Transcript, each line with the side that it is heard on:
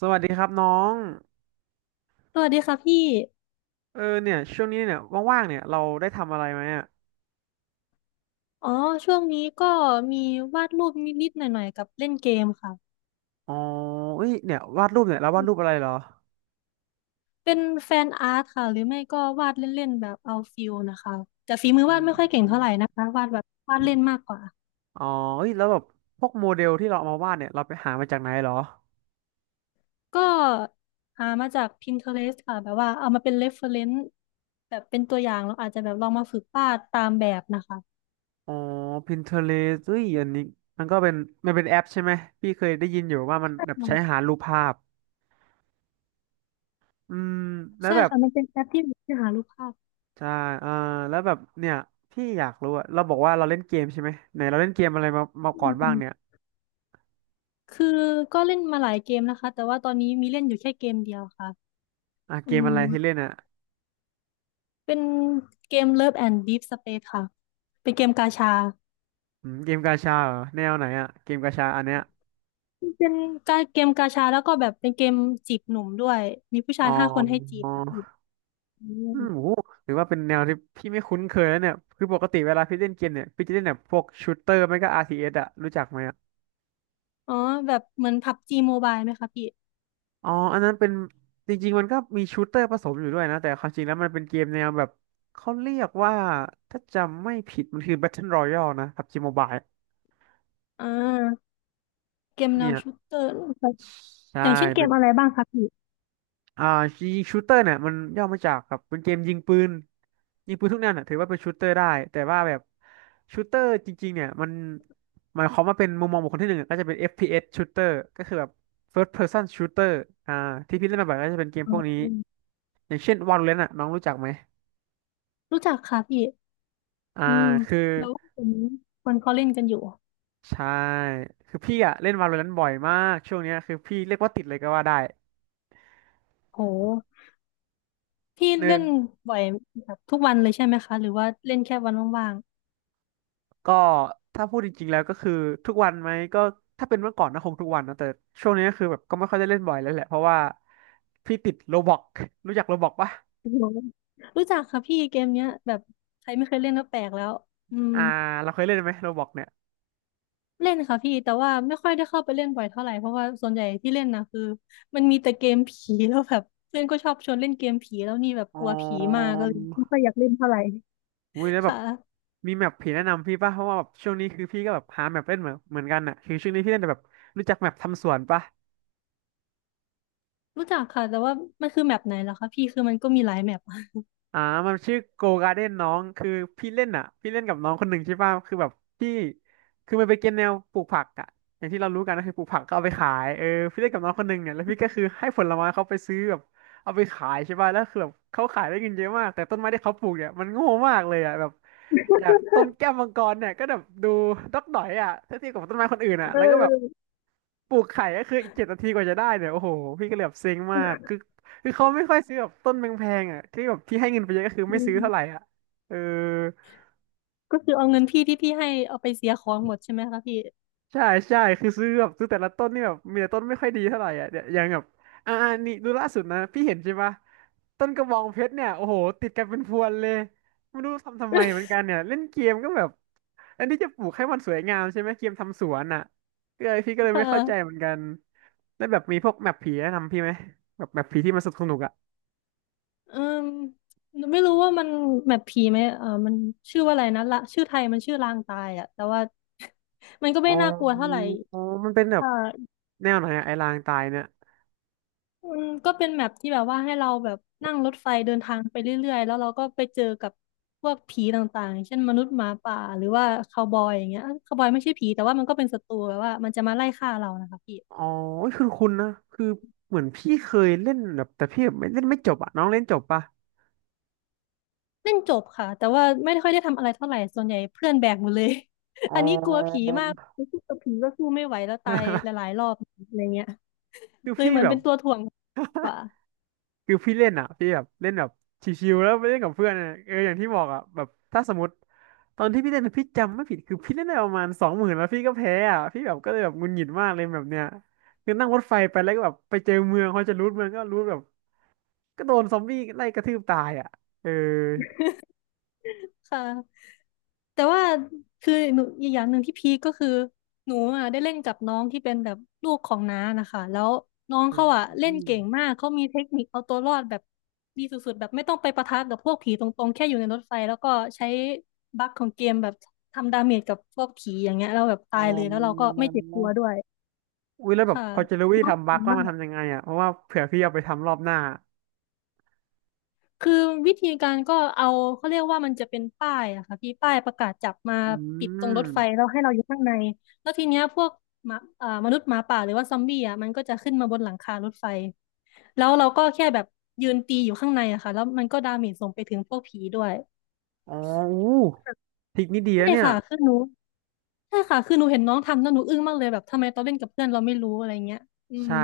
right: สวัสดีครับน้อง
left: สวัสดีค่ะพี่
right: เนี่ยช่วงนี้เนี่ยว่างๆเนี่ยเราได้ทำอะไรไหมอ่ะ
left: อ๋อช่วงนี้ก็มีวาดรูปนิดๆหน่อยๆกับเล่นเกมค่ะ
right: อ๋อเอ้ยเนี่ยวาดรูปเนี่ยเราวาดรูปอะไรเหรอ
left: เป็นแฟนอาร์ตค่ะหรือไม่ก็วาดเล่นๆแบบเอาฟิลนะคะแต่ฝีมือ
right: อื
left: วาดไม่ค่อยเก่งเท่าไหร่นะ
right: ม
left: คะวาดแบบวาดเล่นมากกว่า
right: อ๋อเอ้ยแล้วแบบพวกโมเดลที่เราเอามาวาดเนี่ยเราไปหามาจากไหนเหรอ
left: ก็หามาจาก Pinterest ค่ะแบบว่าเอามาเป็น reference แบบเป็นตัวอย่างแล้วอาจจะแบบลองมาฝึกวาดตามแบบนะคะ
right: อ๋อ Pinterest เอ้ยอันนี้มันก็เป็นมันเป็นแอปใช่ไหมพี่เคยได้ยินอยู่ว่ามันแบบ
left: อื
right: ใช้
left: ม
right: หารูปภาพอืมแล้ว
left: ใช่
right: แบบ
left: ค่ะ มันเป็นแอปที่หารูปภาพ
right: ใช่เออแล้วแบบเนี่ยพี่อยากรู้อะเราบอกว่าเราเล่นเกมใช่ไหมไหนเราเล่นเกมอะไรมา
left: อื
right: ก่อนบ้างเนี่ย
left: มคือก็เล่นมาหลายเกมนะคะแต่ว่าตอนนี้มีเล่นอยู่แค่เกมเดียวค่ะ
right: อ่ะเก
left: อื
right: มอะ
left: ม
right: ไรที่เล่นอะ
left: เป็นเกม Love and Deep Space ค่ะ เป็นเกมกาชา
right: อืมเกมกาชาเหรอแนวไหนอะเกมกาชาอันเนี้ย
left: เป็นเกมกาชาแล้วก็แบบเป็นเกมจีบหนุ่มด้วย มีผู้
right: อ๋
left: ชา
right: อ
left: ย5 คนให้จีบอื
right: อื
left: ม
right: มโหหรือว่าเป็นแนวที่พี่ไม่คุ้นเคยแล้วเนี่ยคือปกติเวลาพี่เล่นเกมเนี่ยพี่จะเล่นแบบพวกชูตเตอร์ไม่ก็ RTS อสอะรู้จักไหมอะ
left: อ๋อแบบเหมือนพับจีโมบายไหมคะพี่
right: อ๋ออันนั้นเป็นจริงๆมันก็มีชูตเตอร์ผสมอยู่ด้วยนะแต่ความจริงแล้วมันเป็นเกมแนวแบบเขาเรียกว่าถ้าจำไม่ผิดมันคือ Battle Royale นะ PUBG Mobile
left: อ่าเกมแน
right: เนี่
left: ว
right: ย
left: ชูตเตอร์
right: ใช่
left: อย่างเช่นเก
right: เป็น
left: มอะไรบ้างคะพี่
right: อ่ายิงชูเตอร์เนี่ยมันย่อมาจากแบบเป็นเกมยิงปืนยิงปืนทุกแนวเนี่ยถือว่าเป็นชูเตอร์ได้แต่ว่าแบบชูเตอร์จริงๆเนี่ยมันหมายความว่าเป็นมุมมองบุคคลที่หนึ่งอะก็จะเป็น FPS shooter ก็คือแบบ first person shooter อ่าที่พี่เล่นมาบ่อยก็จะเป็นเกมพวกนี้
left: อืม
right: อย่างเช่น Valorant อะน้องรู้จักไหม
left: รู้จักค่ะพี่
right: อ่า
left: อืม
right: คือ
left: แล้วคนเขาเล่นกันอยู่
right: ใช่คือพี่อะเล่น Valorant บ่อยมากช่วงเนี้ยคือพี่เรียกว่าติดเลยก็ว่าได้
left: โห พี่
right: เนิ
left: เล่
right: น
left: นบ่อยแบบทุกวันเลยใช่ไหมคะ หรือว่าเล่นแค่วันว่าง
right: ก็ถ้าพูดจริงๆแล้วก็คือทุกวันไหมก็ถ้าเป็นเมื่อก่อนนะคงทุกวันนะแต่ช่วงนี้ก็คือแบบก็ไม่ค่อยได้เล่นบ่อยแล้วแหละเพราะว่าพี่ติดโรบล็อกรู้จักโรบล็อกปะ
left: โอ้โหรู้จักค่ะพี่เกมเนี้ยแบบใครไม่เคยเล่นก็แปลกแล้วอืม
right: อ่าเราเคยเล่นไหมโรบล็อกเนี่ย
left: เล่นค่ะพี่แต่ว่าไม่ค่อยได้เข้าไปเล่นบ่อยเท่าไหร่เพราะว่าส่วนใหญ่ที่เล่นนะคือมันมีแต่เกมผีแล้วแบบเพื่อนก็ชอบชวนเล่นเกมผีแล้วนี่แบบ
right: อ๋อ
left: กลัวผีมากก็เลยไม่ค่อยอยากเล่นเท่าไหร่
right: อุ้ยแล้ว
left: ค
right: แบบ
left: ่ะ
right: มีแมปผีแนะนำพี่ปะเพราะว่าแบบช่วงนี้คือพี่ก็แบบหาแมปเล่นเหมือนกันอ่ะคือช่วงนี้พี่เล่นแต่แบบรู้จักแมปทำสวนปะ
left: รู้จักค่ะแต่ว่ามันคือแมปไหนเหรอคะพี่คือมันก็มีหลายแมปอะ
right: อ่ามันชื่อโกกา r d เด้นน้องคือพี่เล่นอ่ะพี่เล่นกับน้องคนหนึ่งใช่ป่ะคือแบบพี่คือมันไปเก็นแนวปลูกผักอ่ะอย่างที่เรารู้กันก็คือปลูกผักก็เอาไปขายเออพี่เล่นกับน้องคนหนึ่งเนี่ยแล้วพี่ก็คือให้ผลไม้เขาไปซื้อแบบเอาไปขายใช่ป่ะแล้วคือแบบเขาขายได้เงินเยอะมากแต่ต้นไม้ที่เขาปลูกเนี่ยมันโง่มากเลยอ่ะแบบอยากต้นแก้วมังกรเนี่ยก็แบบดูดอกดอยอ่ะถ้าเทียบกับต้นไม้คนอื่น
left: เ
right: อ่ะแล้วก็แบบ
left: ออ
right: ปลูกไข่ก็คืออีกเจ็ดนาทีกว่าจะได้เนี่ยโอ้โหพี่ก็เลยแบบเซ็งมากคือเขาไม่ค่อยซื้อแบบต้นแพงๆอ่ะที่แบบที่ให้เงินไปเยอะก็คือ
left: อื
right: ไม่ซื้อเท่าไหร่
left: ม
right: อ่ะเออ
left: ก็คือเอาเงินพี่ที่พี่ให้เอาไปเสียของหมดใช่ไหมคะพี่
right: ใช่ใช่คือซื้อแบบซื้อแต่ละต้นนี่แบบมีแต่ต้นไม่ค่อยดีเท่าไหร่อ่ะเนี่ยอย่างแบบอ่าอ่านี่ดูล่าสุดนะพี่เห็นใช่ปะต้นกระบองเพชรเนี่ยโอ้โหติดกันเป็นพวนเลยไม่รู้ทำไมเหมือนกันเนี่ยเล่นเกมก็แบบอันนี้จะปลูกให้มันสวยงามใช่ไหมเกมทำสวนอ่ะก็เลยพี่ก็เล ยไม่
left: ค่ะ
right: เข้าใจเหมือนกันแล้วแบบมีพวกแมปผีแนะนำพี่ไหมแบบแมปผีที่มันสนุกอ่ะ
left: เอมไม่รู้ว่ามันแมปผีไหมเออมันชื่อว่าอะไรนะละชื่อไทยมันชื่อลางตายอะแต่ว่า มันก็
right: อ๋อ
left: ไม่น่ากลัวเท่าไหร่
right: อ๋อมันเป็นแบบ
left: ค่ะ
right: แนวไหนอะไอ้ลางตายเนี่ย
left: มันก็เป็นแมปที่แบบว่าให้เราแบบนั่งรถไฟเดินทางไปเรื่อยๆแล้วเราก็ไปเจอกับพวกผีต่างๆเช่นมนุษย์หมาป่าหรือว่าคาวบอยอย่างเงี้ยคาวบอยไม่ใช่ผีแต่ว่ามันก็เป็นศัตรูแบบว่ามันจะมาไล่ฆ่าเรานะคะพี่
right: อ๋อคือคุณนะคือเหมือนพี่เคยเล่นแบบแต่พี่แบบไม่เล่นไม่จบอ่ะน้องเล่นจบปะ
left: เล่นจบค่ะแต่ว่าไม่ค่อยได้ทำอะไรเท่าไหร่ส่วนใหญ่เพื่อนแบกหมดเลย
right: อ๋
left: อันนี้กลัวผี
right: อ
left: มากไปสู้กับผีก็สู้ไม่ไหวแล้วตายหลา ยๆรอบอะไรเงี้ย
right: คือ
left: เลย
right: พี่
left: เหมือ
right: แบ
left: นเป็
right: บ
left: นตัวถ่วงกว่า
right: คือพี่เล่นอ่ะพี่แบบเล่นแบบชิวๆแล้วไปเล่นกับเพื่อนอะเอออย่างที่บอกอ่ะแบบถ้าสมมติตอนที่พี่เล่นอะพี่จำไม่ผิดคือพี่เล่นได้ประมาณสองหมื่นแล้วพี่ก็แพ้อ่ะพี่แบบก็เลยแบบหงุนหงิดมากเลยแบบเนี้ยคือนั่งรถไฟไปแล้วก็แบบไปเจอเมืองพอจะรูดเมืองก็รูดแบบก็โดนซอมบี้ไล่กระทืบตายอ่ะเออ
left: ค่ะ แต่ว่าคือหนูอีกอย่างหนึ่งที่พีคก็คือหนูอ่ะได้เล่นกับน้องที่เป็นแบบลูกของน้านะคะแล้วน้องเขาอ่ะเล่
right: อื
left: น
right: ม
left: เก่งมากเขามีเทคนิคเอาตัวรอดแบบดีสุดๆแบบไม่ต้องไปปะทะกับพวกผีตรงๆแค่อยู่ในรถไฟแล้วก็ใช้บั๊กของเกมแบบทำดาเมจกับพวกผีอย่างเงี้ยเราแล้วแบบ
right: อ๋
left: ตา
right: อ
left: ยเลยแล้วเราก็ไม่เจ็บตัวด้วย
right: อุ้ยแล้วแบบ
left: ค่ะ
right: พอจะรู้วิธีทำบั๊
left: ดี
right: กว่า
left: มา
right: มันทำ
left: ก
right: ยังไงอ่ะเพราะว่าเผื่อพี่เอาไปทำรอบหน้า
left: คือวิธีการก็เอาเขาเรียกว่ามันจะเป็นป้ายอะค่ะพี่ป้ายประกาศจับมา
right: อื
left: ปิดตรงรถไฟ
right: ม
left: แล้วให้เราอยู่ข้างในแล้วทีเนี้ยพวกหมาอ่อมนุษย์หมาป่าหรือว่าซอมบี้อะมันก็จะขึ้นมาบนหลังคารถไฟแล้วเราก็แค่แบบยืนตีอยู่ข้างในอะค่ะแล้วมันก็ดาเมจส่งไปถึงพวกผีด้วย
right: อ๋ออู้ทริกนี้ดี
left: ใช่
right: นะเนี่ย
left: ค่ะคือหนูใช่ค่ะคือหนูเห็นน้องทำแล้วหนูอึ้งมากเลยแบบทำไมตอนเล่นกับเพื่อนเราไม่รู้อะไรเงี้ยอืม
right: ใช่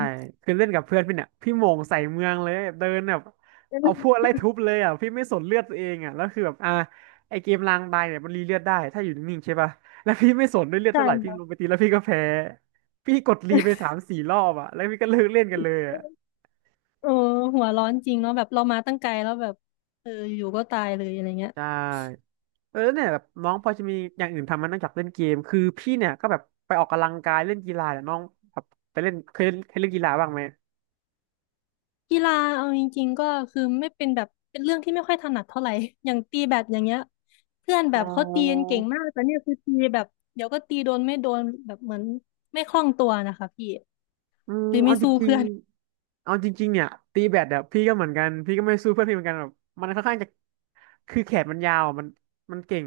right: คือเล่นกับเพื่อนพี่เนี่ยพี่โหม่งใส่เมืองเลยเดินแบบเอาพวก ไล่ทุบเลยอ่ะพี่ไม่สนเลือดตัวเองอ่ะแล้วคือแบบไอเกมรางบายเนี่ยมันรีเลือดได้ถ้าอยู่นิ่งๆใช่ป่ะ แล้วพี่ไม่สนด้วยเลือด
left: ใช่
right: เท่าไหร่พี่
left: ค่ะ
right: ลงไปตีแล้วพี่ก็แพ้พี่กดรีไป3-4รอบอ่ะแล้วพี่ก็เลิกเล่นกันเลยอ่ะ
left: โอ้หัวร้อนจริงเนาะแบบเรามาตั้งไกลแล้วแบบเอออยู่ก็ตายเลยอะไรเงี้ย
right: ใช่ เออเนี่ยแบบน้องพอจะมีอย่างอื่นทำไหมันนอกจากเล่นเกมคือพี่เนี่ยก็แบบไปออกกำลังกายเล่นกีฬาเนี่ยน้องแบบไปเล่นเคยเล่นกีฬาบ้างไหม
left: กีฬาเอาจริงๆก็คือไม่เป็นแบบเป็นเรื่องที่ไม่ค่อยถนัดเท่าไหร่ อย่างตีแบดอย่างเงี้ยเพื่อนแบ
right: อ๋อ
left: บเขาตีกันเก่งมากแต่เนี่ยคือตีแบบเดี๋ยวก็ตีโดนไม่โดนแบบเหมือนไม่คล่องตัวนะคะพี่
right: อืม
left: หรือ
right: เอา
left: ไม่
right: จ
left: สู้
right: ริง
left: เพื่อน
right: ๆเอาจริงๆเนี่ยตีแบดอะพี่ก็เหมือนกันพี่ก็ไม่สู้เพื่อนพี่เหมือนกันแบบมันค่อนข้างจะคือแขนมันยาวอะมันเก่ง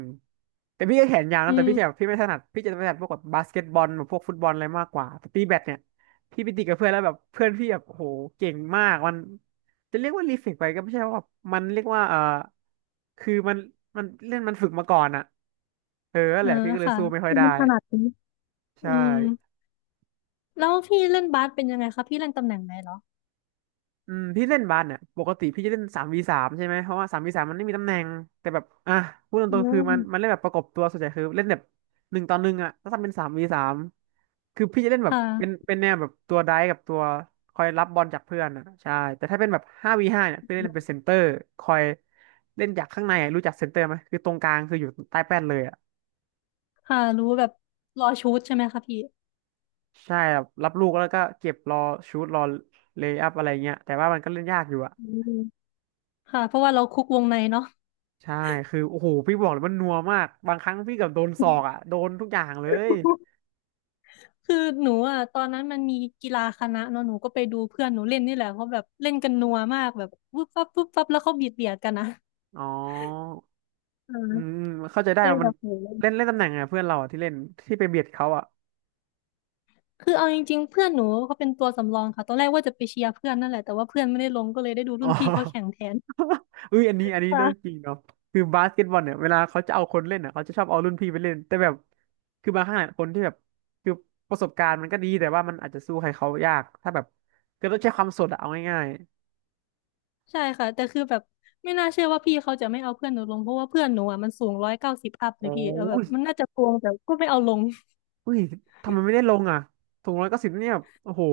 right: แต่พี่ก็แขนยาว
left: อื
right: นะแต่
left: ม
right: พี่แขนพี่ไม่ถนัดพี่จะถนัดพวกแบบบาสเกตบอลหรือพวกฟุตบอลอะไรมากกว่าแต่ตีแบดเนี่ยพี่ไปตีกับเพื่อนแล้วแบบเพื่อนพี่แบบโอ้โหเก่งมากมันจะเรียกว่ารีเฟกไปก็ไม่ใช่ว่าแบบมันเรียกว่าเออคือมันเล่นมันฝึกมาก่อนอะเออนั่นแห
left: อ่า
right: ละพี่ก็เลย
left: ค่ะ
right: สู้ไม่ค่อย
left: คือ
right: ได้
left: มันถนัดนี้อื
right: ใช่
left: มแล้วพี่เล่นบาสเป็นยังไงคะพี่เล่นตำแหน่งไหนเหรอ
right: อืมพี่เล่นบาสเนี่ยปกติพี่จะเล่นสามวีสามใช่ไหมเพราะว่าสามวีสามมันไม่มีตำแหน่งแต่แบบอ่ะพูดต
left: อื
right: รงๆคือมันเล่
left: ม
right: นแบบประกบตัวส่วนใหญ่คือเล่นแบบ1 ต่อ 1อ่ะถ้าทำเป็นสามวีสามคือพี่จะเล่นแบบเป็น
left: ค่ะ
right: เป็นแนวแบบตัวไดฟ์กับตัวคอยรับบอลจากเพื่อนอ่ะใช่แต่ถ้าเป็นแบบ5v5เนี่ยพี่เล่นเป็นเซนเตอร์คอยเล่นจากข้างในอะรู้จักเซนเตอร์ไหมคือตรงกลางคืออยู่ใต้แป้นเลยอ่ะ
left: ค่ะรู้แบบรอชูตใช่ไหมคะพี่
right: ใช่ครับรับลูกแล้วก็เก็บรอชูตรอเลย์อัพอะไรเงี้ยแต่ว่ามันก็เล่นยากอยู่อะ
left: อืมค่ะเพราะว่าเราคุกวงในเนาะ
right: ใช่คือโอ้โหพี่บอกเลยมันนัวมากบางครั้งพี่เกับโดนศอกอ่ะโดนทุกอย่างเลย
left: คือหนูอ่ะตอนนั้นมันมีกีฬาคณะเนาะหนูก็ไปดูเพื่อนหนูเล่นนี่แหละเขาแบบเล่นกันนัวมากแบบปุ๊บปั๊บปุ๊บปั๊บแล้วเขาเบียดเบียดกันนะ
right: อ๋อ
left: อ่
right: อืม
left: า
right: อืมเข้าใจได้
left: เอ้ย
right: ว่า
left: แบ
right: มัน
left: บโห
right: เล่นเล่นตำแหน่งไงเพื่อนเราอ่ะที่เล่นที่ไปเบียดเขาอ่ะ
left: คือเอาจริงๆเพื่อนหนูเขาเป็นตัวสำรองค่ะตอนแรกว่าจะไปเชียร์เพื่อนนั่นแหละแต่ว่าเพื่อนไม่ได้ลงก็เลยได้ดู
right: อ๋
left: รุ่
right: อ
left: นพี่เขาแข่งแทน
right: อุ้ยอันนี้เรื่องจ
left: ค่ะ
right: ริงเนาะคือบาสเกตบอลเนี่ยเวลาเขาจะเอาคนเล่นอ่ะเขาจะชอบเอารุ่นพี่ไปเล่นแต่แบบคือบางครั้งอะคนที่แบบคือประสบการณ์มันก็ดีแต่ว่ามันอาจจะสู้ใครเขายากถ้าแบบคือต้องใช้ความสดอะเอาง่าย
left: ใช่ค่ะแต่คือแบบไม่น่าเชื่อว่าพี่เขาจะไม่เอาเพื่อนหนูลงเพราะว่าเพื่อนหนูอ่ะมันสูง190อัพ
right: ๆ
left: เลย
right: โอ้
left: พี่เออแบบมันน่าจะโกงแต่ก็ไม่เอาลง
right: อุ้ยทำไมไม่ได้ลงอ่ะสูงร้อยเก้าสิบเนี่ยโอ้โห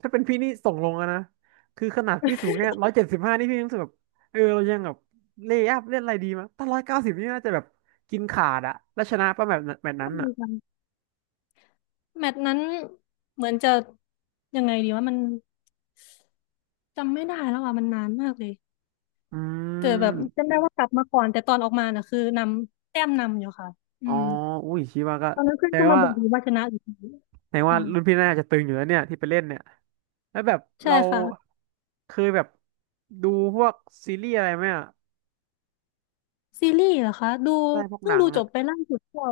right: ถ้าเป็นพี่นี่ส่งลงอะนะคือขนาดพี่สูงแค่175นี่พี่ยังรู้สึกแบบเออเรายังแบบเลย์อัพเล่นอะไรดีมั้งถ้าร้อยเก้าสิบนี่น่าจะแบบกินขาดอะแล้วชนะป่ะแบบนั้นแบบนั้
left: ใช่
right: นอะ
left: ค่ะแมตช์นั้นเหมือนจะยังไงดีว่ามัน จำไม่ได้แล้วอ่ะมันนานมากเลย
right: อื
left: แต่แบบจำ
right: ม
left: ได้ว่ากลับมาก่อนแต่ตอนออกมาน่ะคือนำแต้มอยู่ค่ะอื
right: อ๋อ
left: ม
right: อุ้ยชิว่าก็
left: ตอนนั้นเพื่อ
right: แป
left: น
right: ล
left: ก็มา
right: ว่า
left: บอกอยู่ว่าชนะอยู่ดี
right: แปลว่า
left: ค่ะ
right: รุ่นพี่น่าจะตึงอยู่แล้วเนี่ยที่ไปเล่นเนี่ยแล้วแบบ
left: ใช่
right: เรา
left: ค่ะ
right: เคยแบบดูพวกซีรีส์อะไรไหมอะ
left: ซีรีส์เหรอคะดู
right: ได้พวก
left: เพิ่
right: ห
left: ง
right: นัง
left: ดูจ
right: อะ
left: บไปล่าสุดก็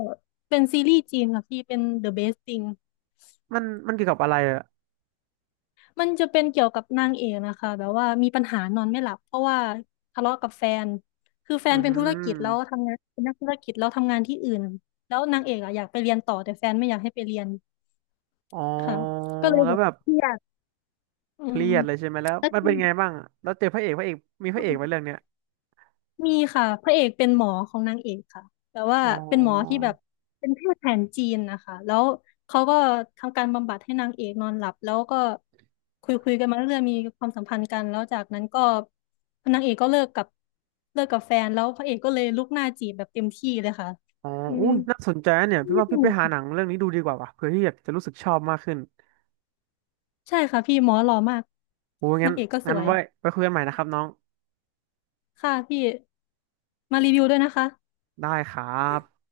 left: เป็นซีรีส์จีนค่ะพี่เป็น The Best Thing
right: มันมันเกี่ยวกับอะไรอะ
left: มันจะเป็นเกี่ยวกับนางเอกนะคะแบบว่ามีปัญหานอนไม่หลับเพราะว่าทะเลาะกับแฟนคือแฟ
right: อื
left: นเป็นธุรกิจ
right: ม
left: แล้วทำงานเป็นนักธุรกิจแล้วทำงานที่อื่นแล้วนางเอกอะอยากไปเรียนต่อแต่แฟนไม่อยากให้ไปเรียน
right: อ๋อ
left: ค่ะก็เลย
right: แล้
left: แบ
right: ว
left: บ
right: แบบ
left: เครียด อื
right: เค
left: ม
right: รียดเลยใช่ไหมแล้ว
left: แล้วจ
right: มัน
left: ริ
right: เป็
left: ง
right: นไงบ้างอะแล้วเจอพระเอกมีพระเอกไหมเรื่องเนี้ย
left: มีค่ะพระเอกเป็นหมอของนางเอกค่ะแต่ว่า
right: อ๋อ
left: เป็นหมอที่แบบเป็นแพทย์แผนจีนนะคะแล้วเขาก็ทำการบำบัดให้นางเอกนอนหลับแล้วก็คุยคุยกันมาเรื่อยๆมีความสัมพันธ์กันแล้วจากนั้นก็นางเอกก็เลิกกับแฟนแล้วพระเอกก็เลยลุกหน้าจีบแบบเต็มที่เลยค่ะ
right: อ๋อ
left: อื
right: อุ้
left: ม
right: ยน่าสนใจนะเนี่ยพี่
left: นี่
right: ว่า
left: ส
right: พี่ไป
left: นุก
right: หาหนังเรื่องนี้ดูดีกว่าว่ะเผื่อที่อยากจะรู้สึกชอบมากขึ้น
left: ใช่ค่ะพี่หมอหล่อมาก
right: โอ้ยงั้
left: นา
right: น
left: งเอกก็ส
right: งั้น
left: วย
right: ไว้ไปคุยกันใหม่นะครับน้อง
left: ค่ะพี่มารีวิวด้วยนะคะ
right: ได้ครับ